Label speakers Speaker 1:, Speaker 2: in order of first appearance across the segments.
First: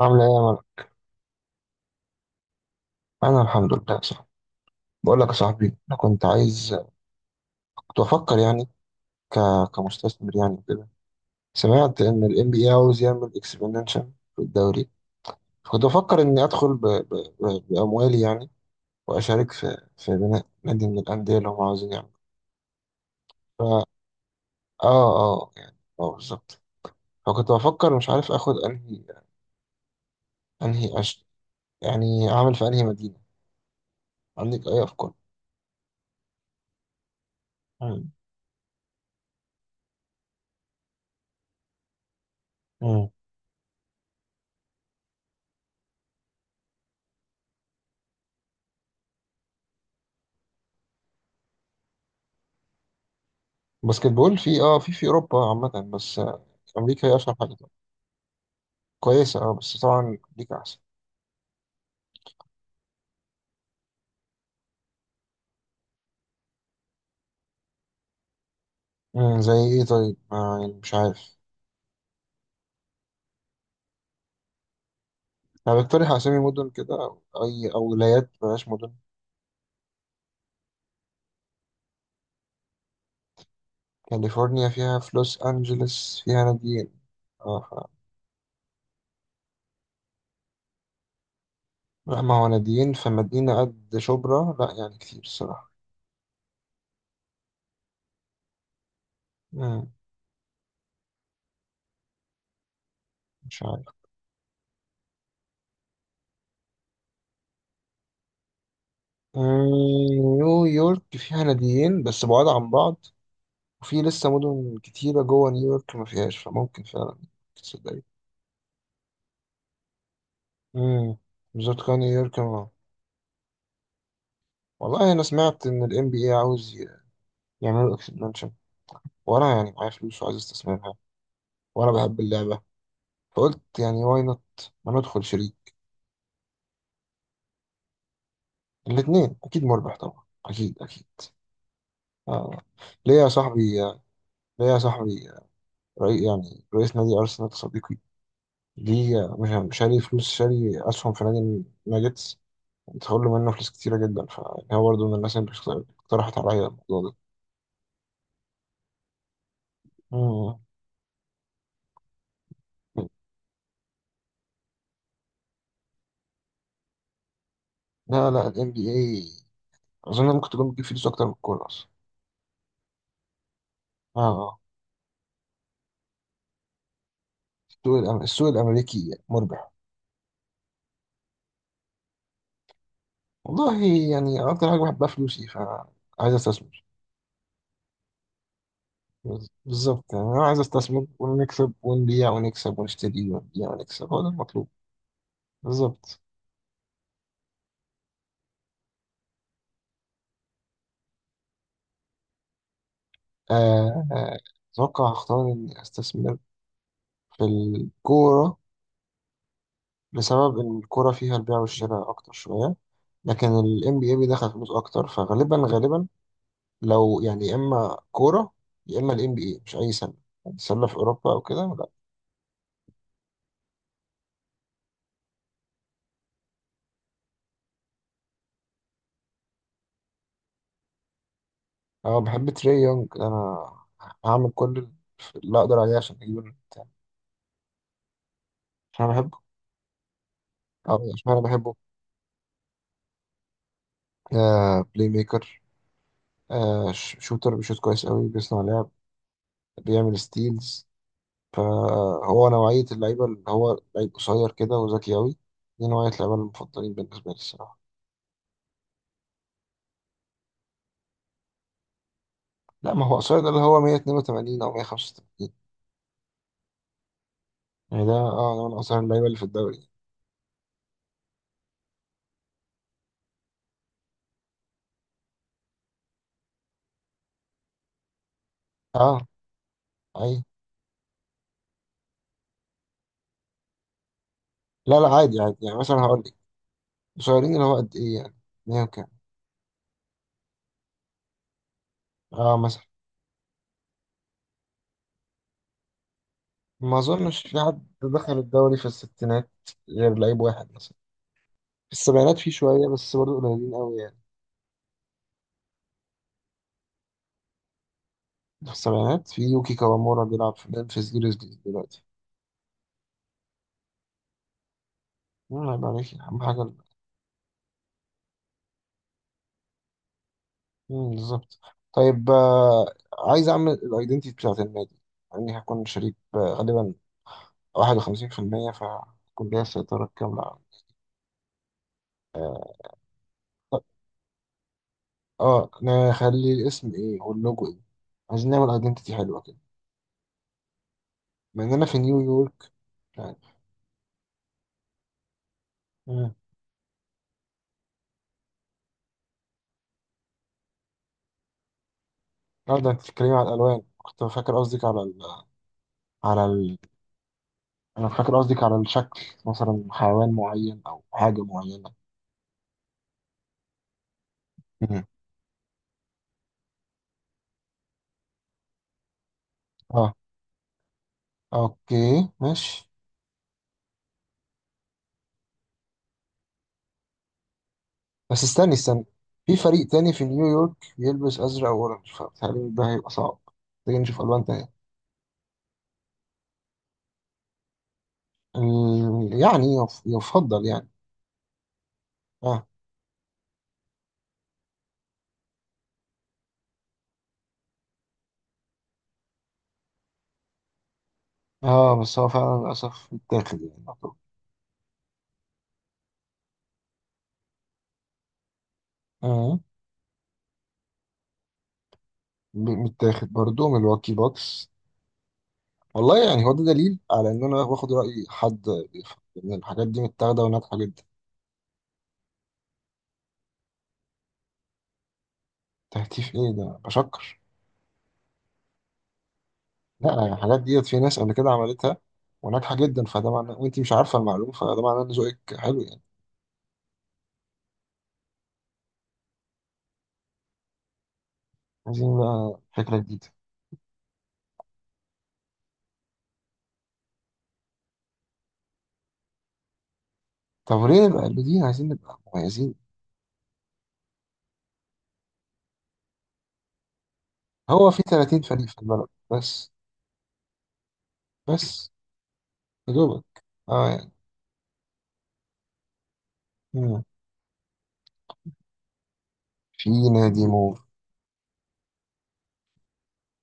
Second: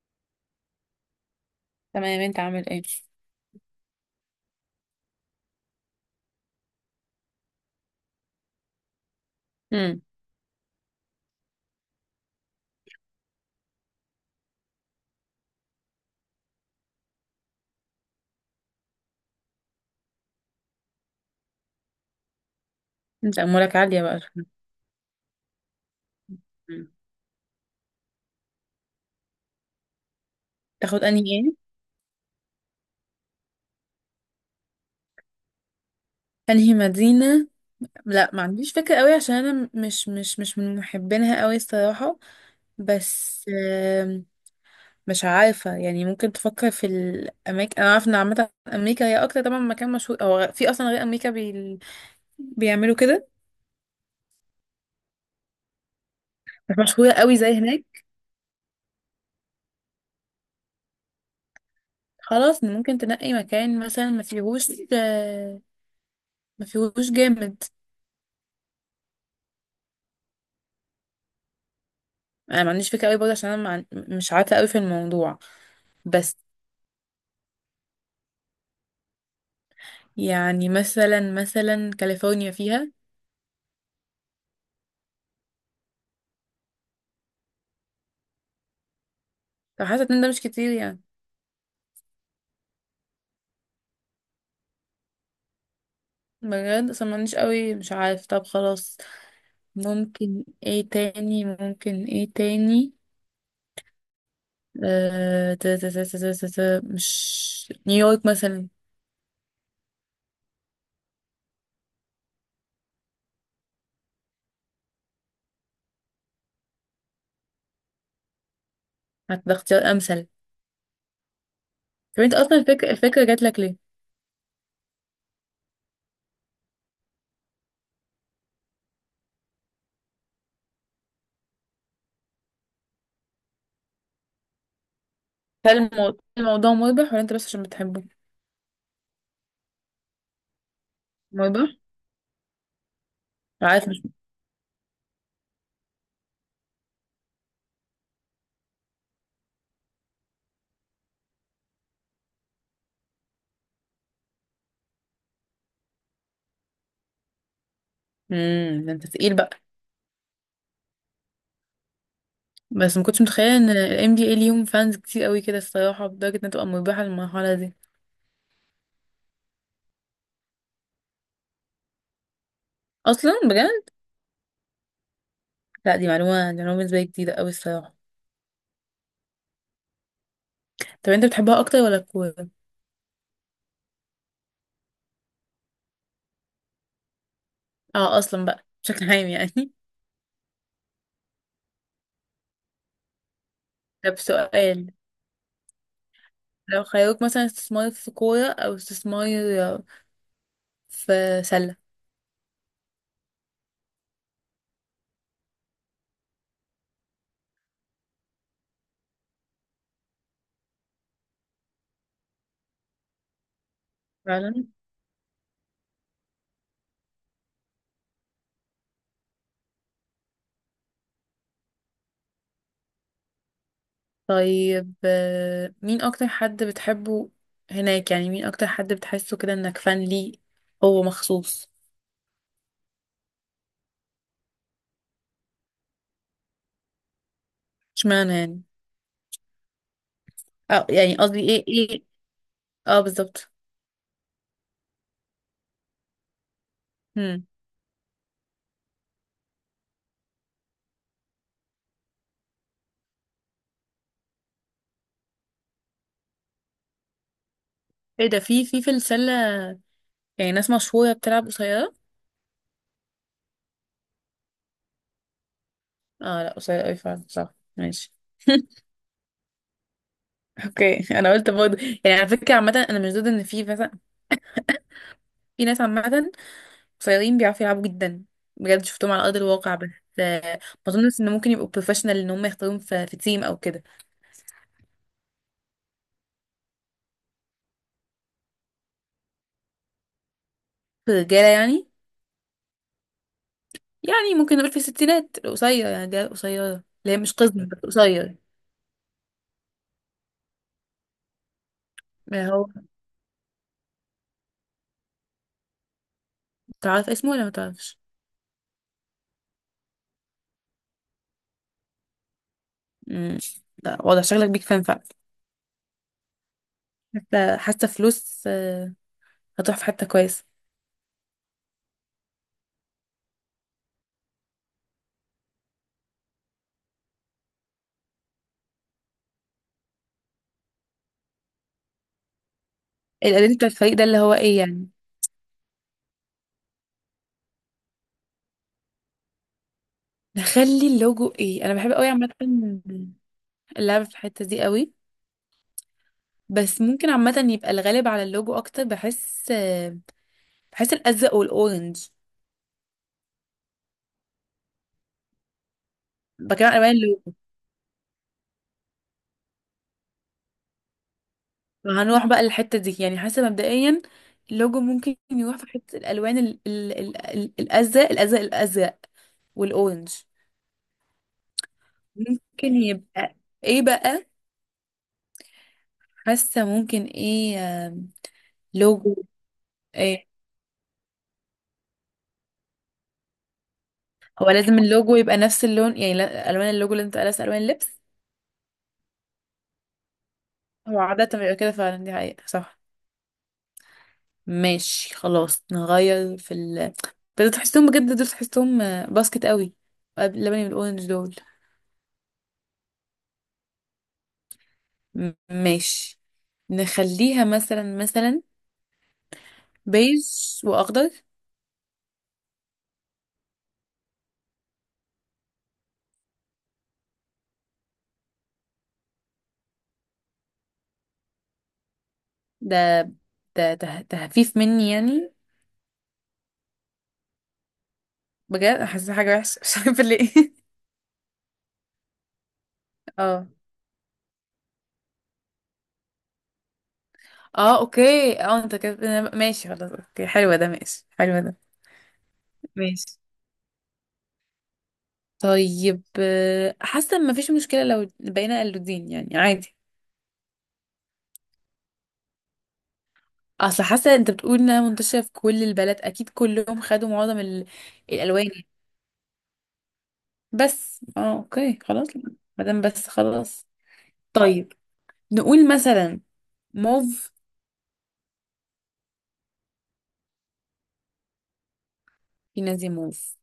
Speaker 1: عاملة إيه يا مرة؟
Speaker 2: تمام، انت عامل ايه؟
Speaker 1: أنا الحمد لله صح. بقول لك يا صاحبي أنا كنت عايز كنت بفكر يعني ك...
Speaker 2: امم
Speaker 1: كمستثمر يعني كده. سمعت إن ال NBA عاوز يعمل اكسبنشن في الدوري. كنت بفكر إني أدخل بأموالي يعني، وأشارك في بناء نادي من الأندية اللي هم عاوزين يعملوا.
Speaker 2: انت امورك
Speaker 1: آه
Speaker 2: عاليه بقى.
Speaker 1: آه يعني آه بالظبط.
Speaker 2: مم.
Speaker 1: فكنت بفكر مش عارف آخد أنهي
Speaker 2: تاخد انهي ايه؟
Speaker 1: يعني أعمل في أنهي مدينة. عندك أي أفكار؟
Speaker 2: انهي مدينه؟ لا، ما عنديش فكره قوي عشان انا مش من محبينها قوي الصراحه.
Speaker 1: مم.
Speaker 2: بس مش عارفه، يعني ممكن تفكر في الاماكن. انا عارفه ان عامه امريكا هي اكتر طبعا مكان مشهور، او في اصلا غير امريكا بيعملوا كده،
Speaker 1: باسكت بول في اوروبا عامه، بس آه،
Speaker 2: بس
Speaker 1: امريكا
Speaker 2: مشهوره
Speaker 1: هي اشهر
Speaker 2: قوي
Speaker 1: حاجه
Speaker 2: زي
Speaker 1: طبعا.
Speaker 2: هناك.
Speaker 1: كويسه اه بس طبعا امريكا احسن.
Speaker 2: خلاص، ممكن تنقي مكان مثلا ما فيهوش، آه، ما فيهوش جامد.
Speaker 1: مم، زي ايه طيب ما يعني مش عارف.
Speaker 2: انا ما عنديش فكره قوي برضه عشان انا ما عن- مش عارفه قوي في الموضوع.
Speaker 1: انا بقترح
Speaker 2: بس
Speaker 1: اسامي مدن كده، او اي او ولايات بلاش مدن.
Speaker 2: يعني مثلا كاليفورنيا فيها،
Speaker 1: كاليفورنيا فيها في لوس انجلوس فيها ناديين. اه
Speaker 2: فحاسة ان ده مش كتير يعني.
Speaker 1: لا ما هو ناديين في مدينه قد شبرا لا يعني كتير الصراحه.
Speaker 2: بجد صممنيش قوي، مش عارف. طب خلاص،
Speaker 1: مم،
Speaker 2: ممكن ايه تاني؟
Speaker 1: مش عارف.
Speaker 2: آه، تا- تا- تا- تا- تا- تا- مش نيويورك مثلا؟
Speaker 1: مم، نيويورك فيها ناديين بس بعاد عن بعض، وفي لسه مدن كتيرة جوه نيويورك ما فيهاش فممكن فعلا تصدق.
Speaker 2: هتبقى اختيار امثل.
Speaker 1: امم، بالظبط كان
Speaker 2: طب انت
Speaker 1: يركن
Speaker 2: اصلا
Speaker 1: اه.
Speaker 2: الفكرة جات لك ليه؟
Speaker 1: والله انا سمعت ان الام بي اي عاوز يعملوا اكسبانشن، وانا يعني معايا فلوس وعايز استثمرها، وانا بحب اللعبه، فقلت يعني واي نوت ما ندخل شريك.
Speaker 2: هل الموضوع مربح ولا انت بس عشان بتحبه؟
Speaker 1: الاثنين اكيد مربح طبعا اكيد اكيد.
Speaker 2: مربح؟
Speaker 1: آه. ليه يا صاحبي
Speaker 2: عارف مش.
Speaker 1: ليه يا صاحبي؟ رئي يعني رئيس نادي ارسنال صديقي، ليه مش شاري فلوس شاري اسهم في نادي الناجتس؟ تخلوا له منه فلوس كتيره جدا، فهو برضه من الناس اللي اقترحت عليا الموضوع ده.
Speaker 2: امم، ده انت تقيل بقى.
Speaker 1: مم.
Speaker 2: بس ما كنتش متخيله ان ال NBA ليهم فانز كتير قوي كده الصراحه، لدرجه انها تبقى مربحه للمرحله دي.
Speaker 1: لا لا، ال NBA اظن ممكن تكون بتجيب فلوس اكتر من الكوره اصلا.
Speaker 2: اصلا؟ بجد؟
Speaker 1: اه آه.
Speaker 2: لا، دي معلومه، دي معلومه بالنسبه لي جديده قوي الصراحه.
Speaker 1: السوق الامريكي مربح.
Speaker 2: طب انت بتحبها اكتر ولا الكوره؟
Speaker 1: والله يعني اكتر حاجه بحبها فلوسي، فعايز استثمر.
Speaker 2: اه، اصلا بقى بشكل عام يعني.
Speaker 1: بالظبط، يعني انا عايز استثمر ونكسب، ونبيع ونكسب، ونشتري ونبيع ونكسب،
Speaker 2: طب
Speaker 1: هو ده المطلوب.
Speaker 2: سؤال،
Speaker 1: بالظبط.
Speaker 2: لو خيروك مثلا استثمار في كوره او استثمار في سله.
Speaker 1: آه، آه، اتوقع هختار اني استثمر في الكوره، بسبب ان الكوره فيها البيع والشراء اكتر شويه، لكن ال NBA بيدخل
Speaker 2: فعلا.
Speaker 1: فلوس اكتر فغالبا غالبا. لو يعني يا اما كوره يا اما الام بي اي، مش اي سله، سله في اوروبا او كده لا.
Speaker 2: طيب مين اكتر حد بتحبه هناك يعني، مين اكتر حد بتحسه كده انك فان ليه هو مخصوص؟
Speaker 1: انا بحب تري يونج، انا هعمل كل اللي اقدر عليه عشان اجيب البتاع.
Speaker 2: اشمعنى يعني؟
Speaker 1: عشان انا بحبه،
Speaker 2: اه
Speaker 1: او
Speaker 2: يعني
Speaker 1: عشان انا
Speaker 2: قصدي ايه
Speaker 1: بحبه.
Speaker 2: ايه. اه بالظبط.
Speaker 1: آه، بلاي ميكر، آه،
Speaker 2: هم.
Speaker 1: شوتر بيشوت كويس قوي، بيصنع لعب، بيعمل ستيلز. فهو نوعيه اللعيبه اللي هو لعيب قصير كده وذكي قوي. دي نوعيه اللعيبه المفضلين بالنسبه لي الصراحه.
Speaker 2: ايه ده، في السله يعني ناس مشهوره بتلعب قصيره؟
Speaker 1: لا ما هو قصير ده اللي هو 182 او 185.
Speaker 2: اه، لا قصير قوي فعلا، صح،
Speaker 1: يعني ده
Speaker 2: ماشي.
Speaker 1: اه ده من قصير اللعيبه اللي في الدوري.
Speaker 2: اوكي، انا قلت برضه يعني على فكره، عامه انا مش ضد ان في مثلا، في ناس عامه قصيرين بيعرفوا يلعبوا جدا، بجد شفتهم
Speaker 1: اه،
Speaker 2: على ارض الواقع. بس
Speaker 1: اي.
Speaker 2: آه، ما اظنش ان ممكن يبقوا بروفيشنال ان هم يختاروهم في تيم او كده.
Speaker 1: لا لا، عادي عادي، يعني مثلا هقول لك قصيرين اللي هو قد ايه يعني، 100 وكام.
Speaker 2: في الرجاله يعني،
Speaker 1: اه مثلا.
Speaker 2: يعني ممكن نقول في الستينات القصير يعني الرجاله القصيره اللي
Speaker 1: ما
Speaker 2: هي مش
Speaker 1: اظنش في
Speaker 2: قزم بس
Speaker 1: حد
Speaker 2: قصير.
Speaker 1: دخل الدوري في الستينات غير لعيب واحد مثلا، في السبعينات
Speaker 2: ما
Speaker 1: في
Speaker 2: هو،
Speaker 1: شويه بس برضه قليلين قوي يعني.
Speaker 2: تعرف اسمه ولا ما تعرفش؟
Speaker 1: في السبعينات في يوكي كوامورا بيلعب في ممفيس جريزليز دلوقتي.
Speaker 2: امم. لا، واضح شكلك بيك فان فعلا.
Speaker 1: مم، عيب عليك اهم حاجه
Speaker 2: حتى فلوس، هتروح في حته كويسه.
Speaker 1: مم، بالظبط. طيب عايز اعمل الايدنتي بتاعت النادي، يعني هكون شريك غالبا 51% فهكون ليا السيطره الكامله.
Speaker 2: الاداء بتاع الفريق ده اللي هو ايه يعني؟
Speaker 1: اه نخلي الاسم ايه واللوجو ايه، عايزين نعمل ايدنتيتي حلوه كده
Speaker 2: نخلي اللوجو ايه؟
Speaker 1: بما
Speaker 2: انا
Speaker 1: اننا
Speaker 2: بحب
Speaker 1: في
Speaker 2: قوي عامه
Speaker 1: نيويورك يعني.
Speaker 2: اللعب في الحته دي قوي.
Speaker 1: مم.
Speaker 2: بس ممكن عامه يبقى الغالب على اللوجو، اكتر بحس الازرق والاورنج.
Speaker 1: اه ده انت بتتكلمي على الالوان، كنت فاكر قصدك على على
Speaker 2: بكلم عن
Speaker 1: ال...
Speaker 2: الوان اللوجو.
Speaker 1: انا فاكر قصدك على الشكل، مثلا حيوان معين او حاجه معينه.
Speaker 2: هنروح بقى للحته دي يعني، حاسه مبدئيا اللوجو
Speaker 1: مم.
Speaker 2: ممكن يروح في حته الالوان الازرق، الازرق والاورنج.
Speaker 1: اه اوكي
Speaker 2: ممكن
Speaker 1: ماشي.
Speaker 2: يبقى ايه بقى؟ حاسه ممكن ايه. آم،
Speaker 1: بس استني،
Speaker 2: لوجو
Speaker 1: في فريق تاني في
Speaker 2: ايه؟
Speaker 1: نيويورك بيلبس ازرق واورنج فبتهيألي ده هيبقى صعب. محتاجين نشوف الوان
Speaker 2: هو
Speaker 1: تانية.
Speaker 2: لازم اللوجو يبقى نفس اللون يعني؟ الوان اللوجو لازم تبقى نفس الوان اللبس؟
Speaker 1: يعني يفضل يعني.
Speaker 2: هو عادة بيبقى كده فعلا، دي حقيقة،
Speaker 1: اه.
Speaker 2: صح. ماشي خلاص، نغير في ال... بس تحسهم بجد دول، تحسهم باسكت قوي، اللبني والاورنج دول.
Speaker 1: اه بس هو فعلا للاسف متاخد يعني.
Speaker 2: ماشي، نخليها مثلا
Speaker 1: اه
Speaker 2: بيج واخضر.
Speaker 1: متاخد برضو من الواكي بوكس. والله يعني هو ده دليل على ان انا باخد رأي حد بيفهم، ان الحاجات دي متاخدة وناجحة جدا.
Speaker 2: ده تهفيف مني يعني.
Speaker 1: تهتيف ايه ده؟ بشكر.
Speaker 2: بجد حاسة حاجة وحشة مش عارفة
Speaker 1: لا يعني
Speaker 2: ليه.
Speaker 1: الحاجات ديت في ناس قبل كده عملتها وناجحة جدا، فده
Speaker 2: اه،
Speaker 1: معناه وانت مش عارفة المعلومة فده معناه ان ذوقك حلو يعني.
Speaker 2: اه اوكي، اه انت كده ماشي، خلاص اوكي، حلوة ده، ماشي، حلوة ده،
Speaker 1: عايزين بقى فكرة
Speaker 2: ماشي.
Speaker 1: جديدة.
Speaker 2: طيب حاسة ان مفيش مشكلة لو بقينا قلودين يعني، عادي.
Speaker 1: طب وليه نبقى قلبيين؟ عايزين نبقى مميزين.
Speaker 2: اصل حاسه انت بتقول انها منتشره في كل البلد، اكيد كلهم خدوا معظم
Speaker 1: هو في 30
Speaker 2: الالوان يعني.
Speaker 1: فريق في البلد بس.
Speaker 2: بس اه اوكي
Speaker 1: بس
Speaker 2: خلاص، ما دام
Speaker 1: يا
Speaker 2: بس
Speaker 1: دوبك
Speaker 2: خلاص.
Speaker 1: اه يعني.
Speaker 2: طيب نقول مثلا
Speaker 1: مم.
Speaker 2: موف.
Speaker 1: في نادي موف.
Speaker 2: في نادي موف.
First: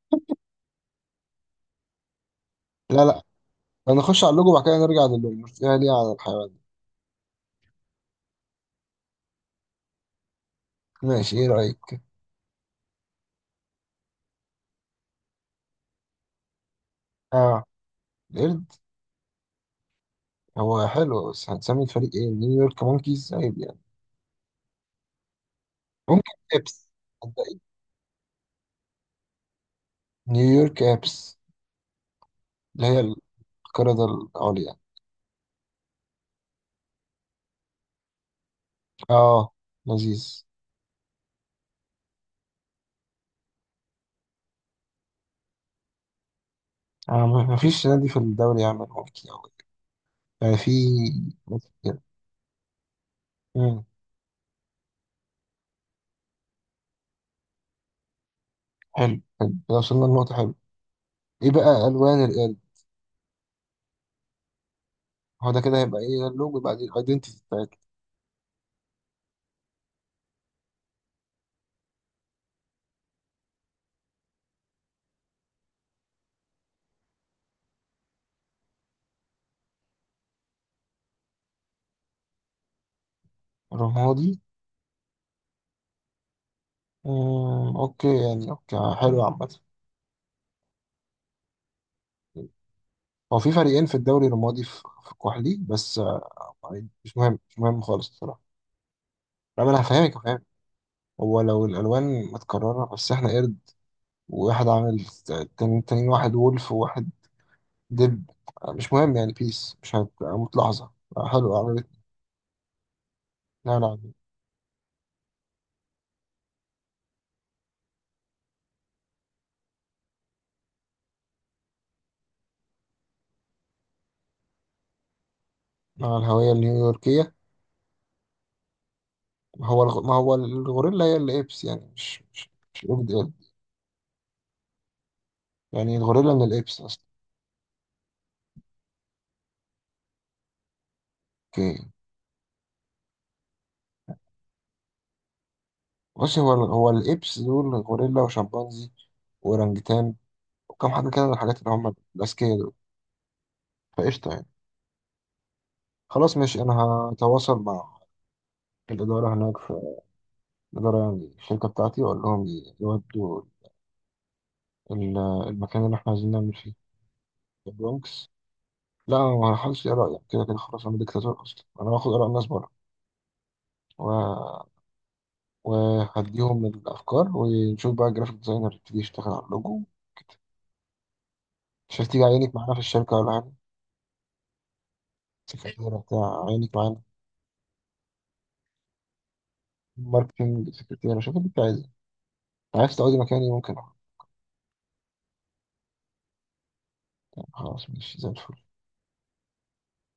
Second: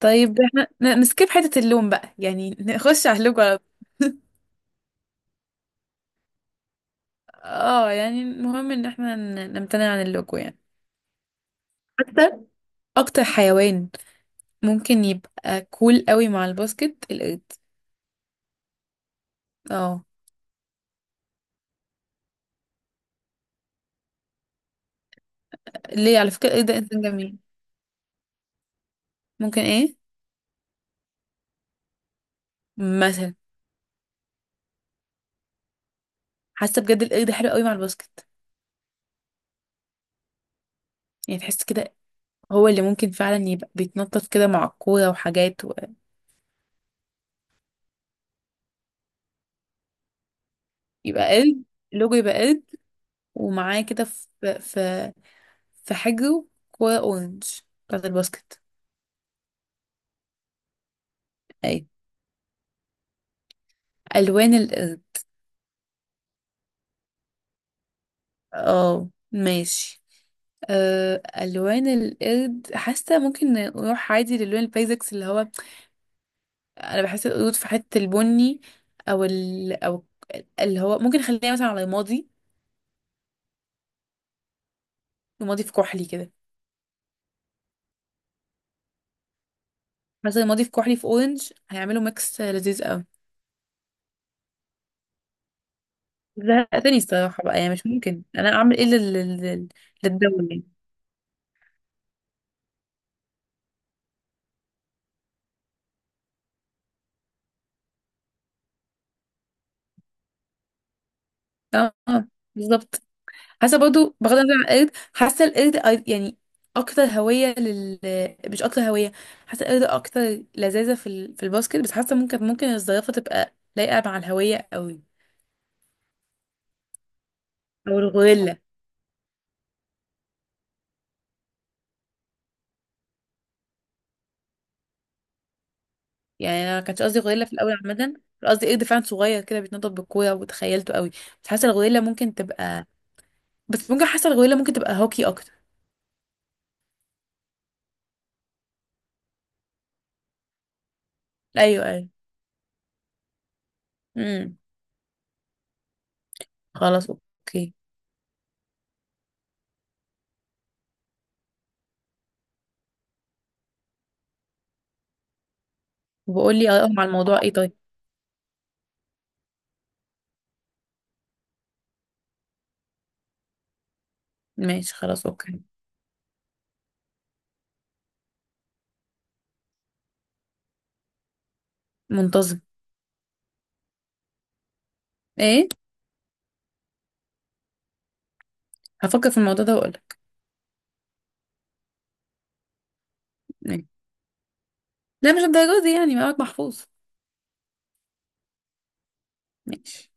Speaker 2: طيب احنا نسكيب حته اللون بقى يعني،
Speaker 1: لا
Speaker 2: نخش على
Speaker 1: لا،
Speaker 2: اللوجو على...
Speaker 1: هنخش على اللوجو وبعد كده نرجع للنرجع ليه على الحيوان.
Speaker 2: اه يعني المهم ان احنا نمتنع عن اللوجو يعني.
Speaker 1: ماشي، ايه رأيك؟
Speaker 2: حتى، اكتر حيوان ممكن يبقى كول قوي مع الباسكت القرد.
Speaker 1: اه، القرد.
Speaker 2: اه.
Speaker 1: هو حلو بس هنسمي الفريق ايه؟ نيويورك مونكيز عيب يعني.
Speaker 2: ليه،
Speaker 1: ممكن
Speaker 2: على فكره القرد ده
Speaker 1: ابس.
Speaker 2: انسان جميل.
Speaker 1: صدقني.
Speaker 2: ممكن ايه
Speaker 1: نيويورك ابس، اللي هي
Speaker 2: مثلا.
Speaker 1: القردة العليا.
Speaker 2: حاسه بجد القرد حلو قوي مع الباسكت،
Speaker 1: اه، لذيذ.
Speaker 2: يعني تحس كده هو اللي ممكن فعلا يبقى بيتنطط كده مع الكوره وحاجات و...
Speaker 1: آه ما فيش نادي في الدوري يعمل مونكي أوي، يعني في
Speaker 2: يبقى قرد.
Speaker 1: ناس كده.
Speaker 2: لوجو يبقى قرد، ومعاه
Speaker 1: مم،
Speaker 2: كده في في حجره، كوره اورنج بتاعت الباسكت.
Speaker 1: حلو حلو كده وصلنا لنقطة حلوة. ايه
Speaker 2: اي.
Speaker 1: بقى ألوان القرد؟
Speaker 2: الوان القرد.
Speaker 1: هو ده كده هيبقى ايه، ده اللوجو بقى دي الايدنتيتي بتاعتنا.
Speaker 2: اه ماشي. أه، الوان القرد حاسه ممكن نروح عادي للون البيزكس اللي هو، انا بحس القرود في حته البني، او او اللي هو ممكن خليها مثلا على رمادي.
Speaker 1: رمادي.
Speaker 2: رمادي في كحلي كده.
Speaker 1: مم، اوكي يعني اوكي حلو عامة.
Speaker 2: حسن الماضي في كحلي في اورنج، هيعملوا ميكس لذيذ قوي.
Speaker 1: هو في فريقين في الدوري الرمادي في الكحلي بس. عادي
Speaker 2: زهقتني
Speaker 1: مش مهم،
Speaker 2: الصراحه
Speaker 1: مش
Speaker 2: بقى يعني،
Speaker 1: مهم
Speaker 2: مش
Speaker 1: خالص
Speaker 2: ممكن
Speaker 1: الصراحة.
Speaker 2: انا اعمل ايه
Speaker 1: لا ما أنا هفهمك.
Speaker 2: للدول يعني.
Speaker 1: هو لو الألوان متكررة بس إحنا قرد، وواحد عامل تاني، تاني واحد وولف، وواحد دب، مش مهم يعني بيس مش هتموت لحظة. حلو، عملت.
Speaker 2: اه بالظبط. حاسه
Speaker 1: لا لا،
Speaker 2: برضو، بغض النظر عن القرد، حاسه القرد يعني اكتر هويه لل... مش اكتر هويه، حاسه القرد اكتر لذاذه في الباسكت. بس حاسه ممكن الزرافه تبقى لايقه مع الهويه قوي.
Speaker 1: مع الهوية النيويوركية.
Speaker 2: او الغوريلا.
Speaker 1: ما هو الغوريلا هي الإبس، يعني مش مش مش قرد قرد، يعني الغوريلا من
Speaker 2: يعني انا
Speaker 1: الإبس
Speaker 2: ما كانش
Speaker 1: أصلا.
Speaker 2: قصدي غوريلا في الاول، عامه كان قصدي قرد فعلا صغير كده بيتنطط بالكوره وتخيلته قوي. بس حاسه
Speaker 1: أوكي.
Speaker 2: الغوريلا ممكن تبقى... بس ممكن حاسه الغويله ممكن تبقى هوكي اكتر.
Speaker 1: بص هو الإبس دول غوريلا وشمبانزي وأورانجتان، وكم حد كده من الحاجات اللي
Speaker 2: ايوه
Speaker 1: هم
Speaker 2: ايوه.
Speaker 1: الأذكياء دول. فقشطة يعني.
Speaker 2: امم.
Speaker 1: خلاص ماشي، انا
Speaker 2: خلاص
Speaker 1: هتواصل
Speaker 2: اوكي.
Speaker 1: مع الاداره هناك، في الاداره يعني الشركه بتاعتي، واقول لهم يودوا ال- المكان اللي احنا عايزين نعمل
Speaker 2: وبقول لي
Speaker 1: فيه.
Speaker 2: ارائهم على الموضوع ايه. طيب
Speaker 1: البرونكس. لا انا ما هحاولش اراء يعني، كده كده خلاص انا ديكتاتور اصلا، انا هاخد اراء الناس بره. و...
Speaker 2: ماشي، خلاص اوكي.
Speaker 1: وهديهم الافكار، ونشوف بقى الجرافيك ديزاينر يبتدي يشتغل على اللوجو. مش هتيجي عينك
Speaker 2: منتظم.
Speaker 1: معانا في الشركه ولا حاجه؟
Speaker 2: ايه.
Speaker 1: سكرتيره بتاع عينك معانا،
Speaker 2: هفكر في الموضوع ده واقول لك.
Speaker 1: ماركتنج سكرتيره، شوف اللي انت عايزه. عايز تقعدي مكاني ممكن أقعد.
Speaker 2: لا مش الدرجه دي يعني، معاك محفوظ.
Speaker 1: يعني خلاص ماشي زي الفل.
Speaker 2: ماشي.